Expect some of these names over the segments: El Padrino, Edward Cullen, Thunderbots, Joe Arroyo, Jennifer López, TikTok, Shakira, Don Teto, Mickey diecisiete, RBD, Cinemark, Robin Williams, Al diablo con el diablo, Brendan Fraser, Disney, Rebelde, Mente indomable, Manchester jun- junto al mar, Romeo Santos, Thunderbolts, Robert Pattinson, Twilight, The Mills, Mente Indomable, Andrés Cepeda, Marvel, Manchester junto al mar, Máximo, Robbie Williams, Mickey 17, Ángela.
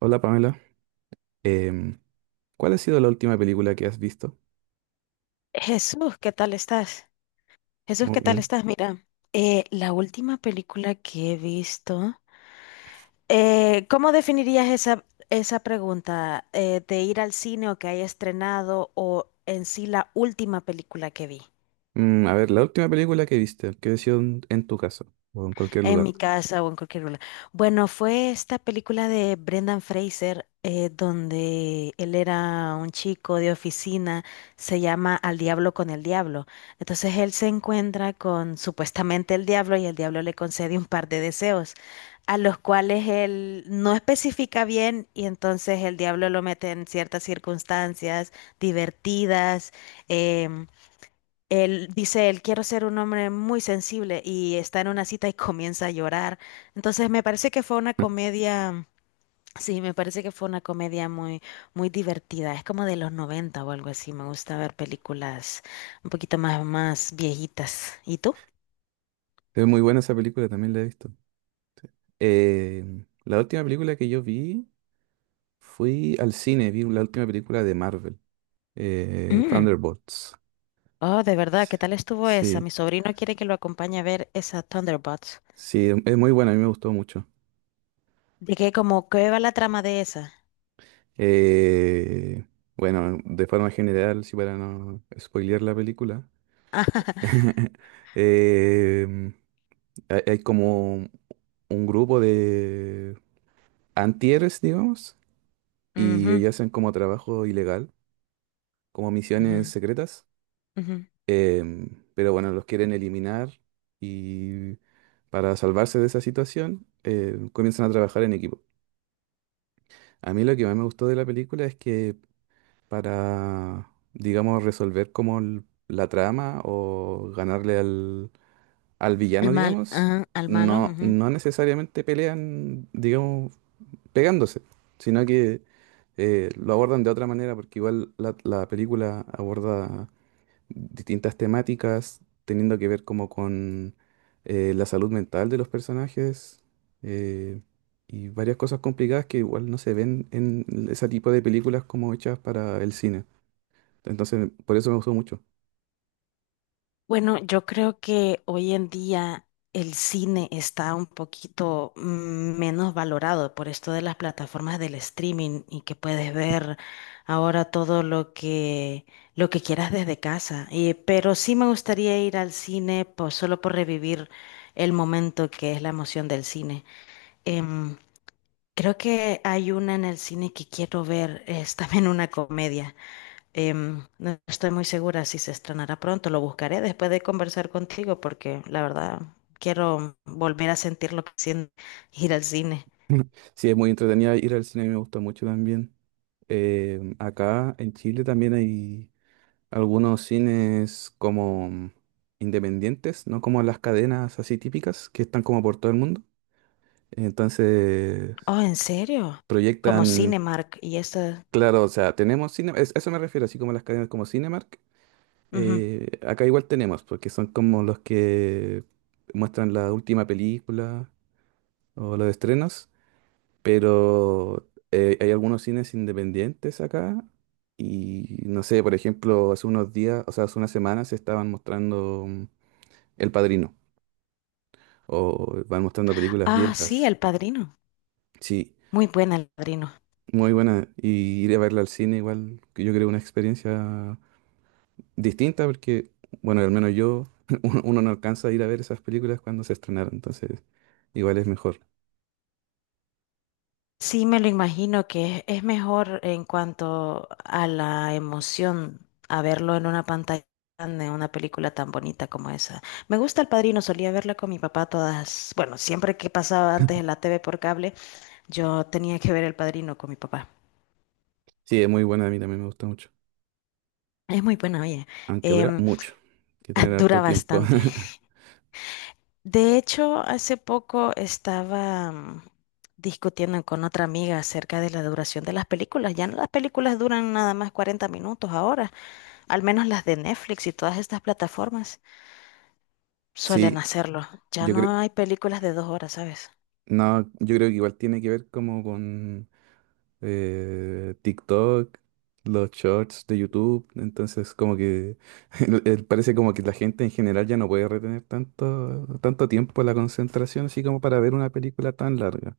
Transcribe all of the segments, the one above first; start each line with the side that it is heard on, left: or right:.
right: Hola Pamela. Em, ¿Cuál ha sido la última película que has visto?
left: Jesús, ¿qué tal estás? Jesús, ¿qué
right: Muy
left: tal
right: bien.
left: estás? Mira, la última película que he visto, ¿cómo definirías esa pregunta de ir al cine o que haya estrenado o en sí la última película que vi?
right: A ver, la última película que viste, que ha sido en tu casa o en cualquier
left: En
right: lugar.
left: mi casa o en cualquier lugar. Bueno, fue esta película de Brendan Fraser, donde él era un chico de oficina, se llama Al diablo con el diablo. Entonces él se encuentra con supuestamente el diablo y el diablo le concede un par de deseos, a los cuales él no especifica bien y entonces el diablo lo mete en ciertas circunstancias divertidas. em, Él dice, él quiero ser un hombre muy sensible y está en una cita y comienza a llorar. Entonces me parece que fue una comedia, sí, me parece que fue una comedia muy, muy divertida. Es como de los 90 o algo así. Me gusta ver películas un poquito más viejitas. ¿Y tú?
right: Es muy buena esa película, también la he visto. La última película que yo vi, fui al cine, vi la última película de Marvel,
left: Mm.
right: Thunderbolts.
left: Oh, de verdad, ¿qué tal estuvo esa? Mi
right: Sí,
left: sobrino quiere que lo acompañe a ver esa Thunderbots.
right: sí, es muy buena, a mí me gustó mucho.
left: ¿De qué? Como, ¿qué va la trama de esa?
right: Eh, bueno, de forma general, si para no spoilear la película. em, hay como un grupo de antieres, digamos, y
left: Ujú,
right: ellos hacen como trabajo ilegal, como misiones
left: ujú,
right: secretas.
left: ujú.
right: em, pero bueno, los quieren eliminar y para salvarse de esa situación comienzan a trabajar en equipo. A mí lo que más me gustó de la película es que para, digamos, resolver como la trama o ganarle al
left: Al
right: villano,
left: mal,
right: digamos,
left: ajá, al malo.
right: no, no necesariamente pelean, digamos, pegándose, sino que lo abordan de otra manera, porque igual la película aborda distintas temáticas teniendo que ver como con la salud mental de los personajes, eh, y varias cosas complicadas que igual no se ven en ese tipo de películas como hechas para el cine. Entonces, por eso me gustó mucho.
left: Bueno, yo creo que hoy en día el cine está un poquito menos valorado por esto de las plataformas del streaming y que puedes ver ahora todo lo que quieras desde casa. Pero sí me gustaría ir al cine pues, solo por revivir el momento que es la emoción del cine. Em, Creo que hay una en el cine que quiero ver, es también una comedia. No estoy muy segura si se estrenará pronto. Lo buscaré después de conversar contigo porque la verdad quiero volver a sentir lo que siento ir al cine.
right: Sí, es muy entretenida ir al cine, me gusta mucho también. Acá en Chile también hay algunos cines como independientes, no como las cadenas así típicas que están como por todo el mundo. Entonces,
left: Oh, ¿en serio? Como
right: proyectan,
left: Cinemark y esta.
right: claro, o sea, tenemos cine, eso me refiero, así como las cadenas como Cinemark.
left: Ujú.
right: Acá igual tenemos, porque son como los que muestran la última película o los estrenos, pero hay algunos cines independientes acá. Y no sé, por ejemplo, hace unos días, o sea, hace unas semanas se estaban mostrando, El Padrino. O van mostrando películas
left: Ah, sí,
right: viejas.
left: El Padrino.
right: Sí,
left: Muy buena El Padrino.
right: muy buena. Y ir a verla al cine igual, que yo creo una experiencia distinta porque, bueno, al menos yo, uno no alcanza a ir a ver esas películas cuando se estrenaron, entonces igual es mejor.
left: Sí, me lo imagino que es mejor en cuanto a la emoción a verlo en una pantalla, en una película tan bonita como esa. Me gusta El Padrino, solía verla con mi papá todas, bueno, siempre que pasaba antes en la TV por cable, yo tenía que ver El Padrino con mi papá.
right: Sí, es muy buena, a mí también me gusta mucho.
left: Es muy buena, oye.
right: Aunque dura
left: Em,
right: mucho, hay que tener
left: Dura
right: harto tiempo.
left: bastante. De hecho, hace poco estaba discutiendo con otra amiga acerca de la duración de las películas. Ya no las películas duran nada más 40 minutos ahora. Al menos las de Netflix y todas estas plataformas suelen
right: Sí,
left: hacerlo. Ya
right: yo creo,
left: no hay películas de 2 horas, ¿sabes?
right: no, yo creo que igual tiene que ver como con TikTok, los shorts de YouTube. Entonces, como que parece como que la gente en general ya no puede retener tanto, tanto tiempo la concentración, así como para ver una película tan larga.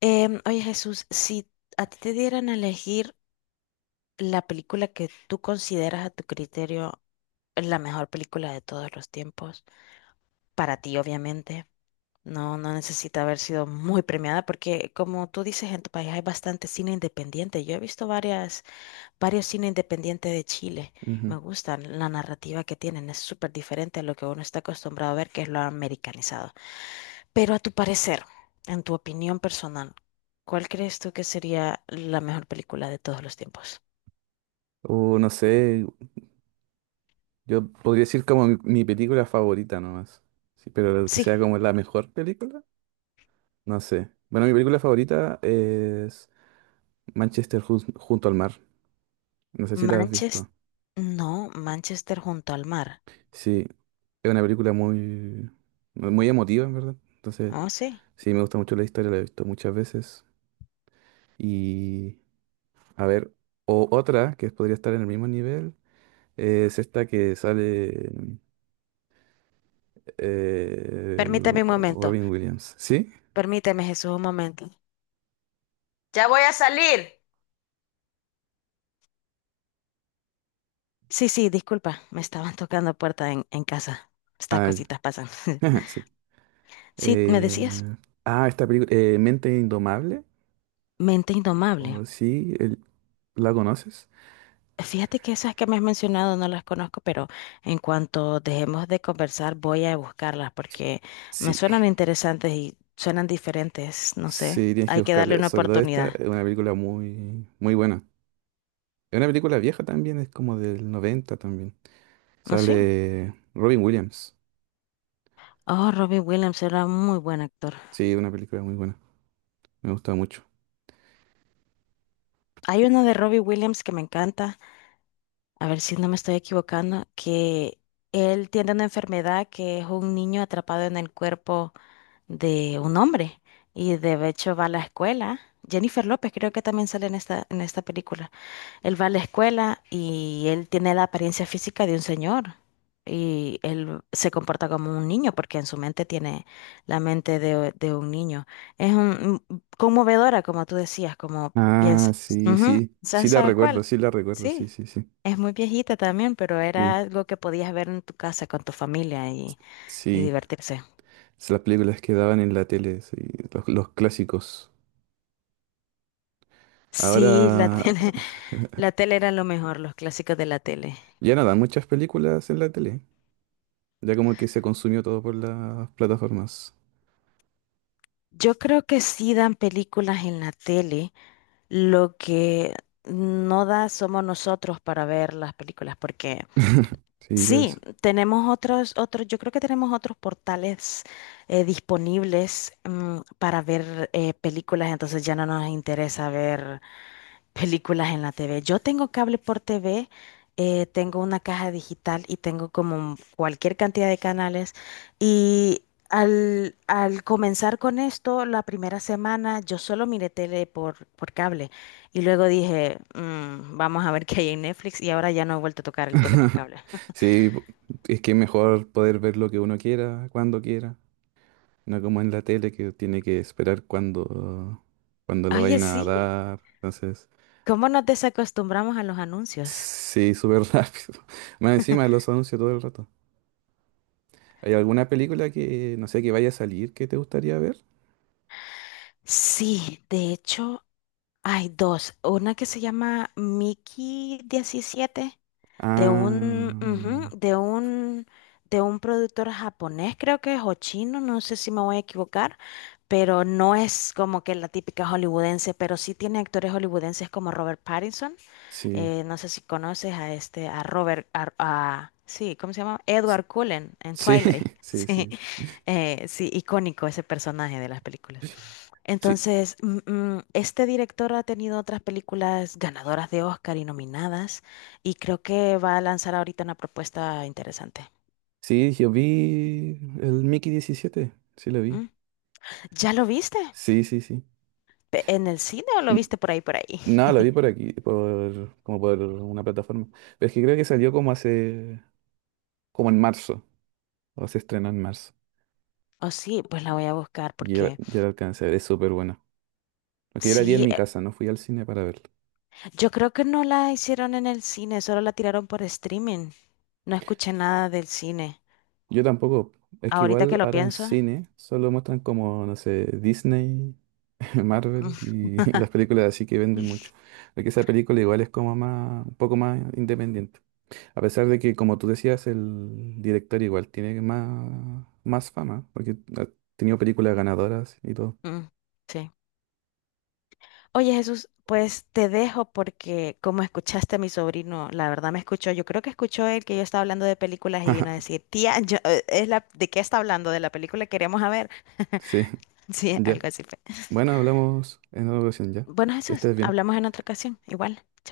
left: Oye, Jesús, si a ti te dieran a elegir la película que tú consideras a tu criterio la mejor película de todos los tiempos, para ti, obviamente. No, no necesita haber sido muy premiada porque, como tú dices, en tu país hay bastante cine independiente. Yo he visto varias varios cine independiente de Chile.
right: Ujú.
left: Me gustan la narrativa que tienen, es súper diferente a lo que uno está acostumbrado a ver, que es lo americanizado. Pero a tu parecer, en tu opinión personal, ¿cuál crees tú que sería la mejor película de todos los tiempos?
right: O no sé, yo podría decir como mi película favorita nomás. Sí, pero que
left: Sí,
right: sea como la mejor película, no sé. Bueno, mi película favorita es Manchester junto al mar. No sé si la has visto.
left: Manchester, no, Manchester junto al mar.
right: Sí, es una película muy, muy emotiva, en verdad. Entonces,
left: Oh, sí.
right: sí, me gusta mucho la historia, la he visto muchas veces. Y a ver, o otra que podría estar en el mismo nivel es esta que sale, eh,
left: Permíteme un momento,
right: Robin Williams. ¿Sí?
left: permíteme Jesús un momento. Ya voy a salir. Sí, sí, disculpa, me estaban tocando puerta en casa. Estas
right: Ah, ya.
left: cositas pasan.
right: Sí.
left: Sí, ¿me decías?
right: Eh, ah, esta película, Mente Indomable.
left: Mente indomable.
right: ¿O sí? ¿La conoces?
left: Fíjate que esas que me has mencionado no las conozco, pero en cuanto dejemos de conversar voy a buscarlas porque me
right: Sí.
left: suenan interesantes y suenan diferentes, no sé.
right: Sí, tienes que
left: Hay que darle
right: buscarla.
left: una
right: Sobre todo esta,
left: oportunidad.
right: es una película muy, muy buena. Es una película vieja también, es como del 90 también.
left: ¿No sí?
right: Sale Robin Williams.
left: Oh, Robbie Williams era un muy buen actor.
right: Sí, una película muy buena. Me gusta mucho.
left: Hay uno de Robbie Williams que me encanta, a ver si no me estoy equivocando, que él tiene una enfermedad que es un niño atrapado en el cuerpo de un hombre y de hecho va a la escuela. Jennifer López creo que también sale en esta película. Él va a la escuela y él tiene la apariencia física de un señor y él se comporta como un niño porque en su mente tiene la mente de un niño. Es conmovedora, como tú decías, como
right: Ah,
left: piensas.
right: sí,
left: Ujú,
right: sí. Sí la
left: ¿sabes
right: recuerdo,
left: cuál?
right: sí la recuerdo, sí,
left: Sí.
right: sí, sí.
left: Es muy viejita también, pero era
right: Sí,
left: algo que podías ver en tu casa con tu familia y
right: sí.
left: divertirse.
right: Es las películas que daban en la tele, sí, los clásicos.
left: Sí, la
right: Ahora
left: tiene. La tele era lo mejor, los clásicos de la tele.
right: ya no dan muchas películas en la tele. Ya como que se consumió todo por las plataformas.
left: Yo creo que sí dan películas en la tele, lo que no da somos nosotros para ver las películas, porque
right: Sí,
left: sí,
right: pues.
left: tenemos yo creo que tenemos otros portales disponibles para ver películas, entonces ya no nos interesa ver películas en la TV. Yo tengo cable por TV, tengo una caja digital y tengo como cualquier cantidad de canales. Y al comenzar con esto, la primera semana yo solo miré tele por cable y luego dije, "Mm, vamos a ver qué hay en Netflix y ahora ya no he vuelto a tocar el tele por cable".
right: Sí, es que es mejor poder ver lo que uno quiera, cuando quiera. No como en la tele que tiene que esperar cuando, cuando lo
left: Oye,
right: vayan a
left: sí,
right: dar. Entonces...
left: ¿cómo nos desacostumbramos a los anuncios?
right: Sí, súper rápido. Más encima de los anuncios todo el rato. ¿Hay alguna película que, no sé, que vaya a salir que te gustaría ver?
left: Sí, de hecho hay dos. Una que se llama Mickey 17.
right: Ah,
left: Ujú, de un productor japonés, creo que es, o chino, no sé si me voy a equivocar, pero no es como que la típica hollywoodense, pero sí tiene actores hollywoodenses como Robert Pattinson,
right: sí.
left: no sé si conoces a este, a Robert, sí, ¿cómo se llama?
right: S-
left: Edward Cullen en
right: Sí,
left: Twilight,
right: sí,
left: sí,
right: sí.
left: sí, icónico ese personaje de las películas.
right: Sí,
left: Entonces, este director ha tenido otras películas ganadoras de Oscar y nominadas, y creo que va a lanzar ahorita una propuesta interesante.
right: sí, yo vi el Mickey 17. Sí, lo vi.
left: ¿Mm? ¿Ya lo viste?
right: Sí, sí, sí.
left: En el cine o lo
right: N-
left: viste por ahí, por ahí?
right: No, lo vi por aquí, por, como por una plataforma. Pero es que creo que salió como hace, como en marzo, o se estrenó en marzo.
left: Oh, sí, pues la voy a buscar
right: Y ya,
left: porque
right: ya lo alcancé a ver, es súper bueno. Porque yo la vi en
left: sí,
right: mi casa, no fui al cine para verla.
left: yo creo que no la hicieron en el cine, solo la tiraron por streaming. No escuché nada del cine.
right: Yo tampoco. Es que
left: Ahorita
right: igual
left: que lo
right: ahora en
left: pienso,
right: cine solo muestran como, no sé, Disney,
left: mm,
right: Marvel y las películas así que venden mucho. Porque esa película igual es como más, un poco más independiente. A pesar de que, como tú decías, el director igual tiene más, más fama, porque ha tenido películas ganadoras y todo.
left: mm, sí. Oye, Jesús, pues te dejo porque como escuchaste a mi sobrino, la verdad me escuchó, yo creo que escuchó el que yo estaba hablando de películas y vino a decir, tía, yo, es la, ¿de qué está hablando? ¿De la película que queríamos a ver?
right: Sí,
left: Sí,
right: ya.
left: algo así fue.
right: Bueno, hablamos en otra ocasión ya.
left: Bueno,
right: Que
left: Jesús,
right: estés bien.
left: hablamos en otra ocasión, igual.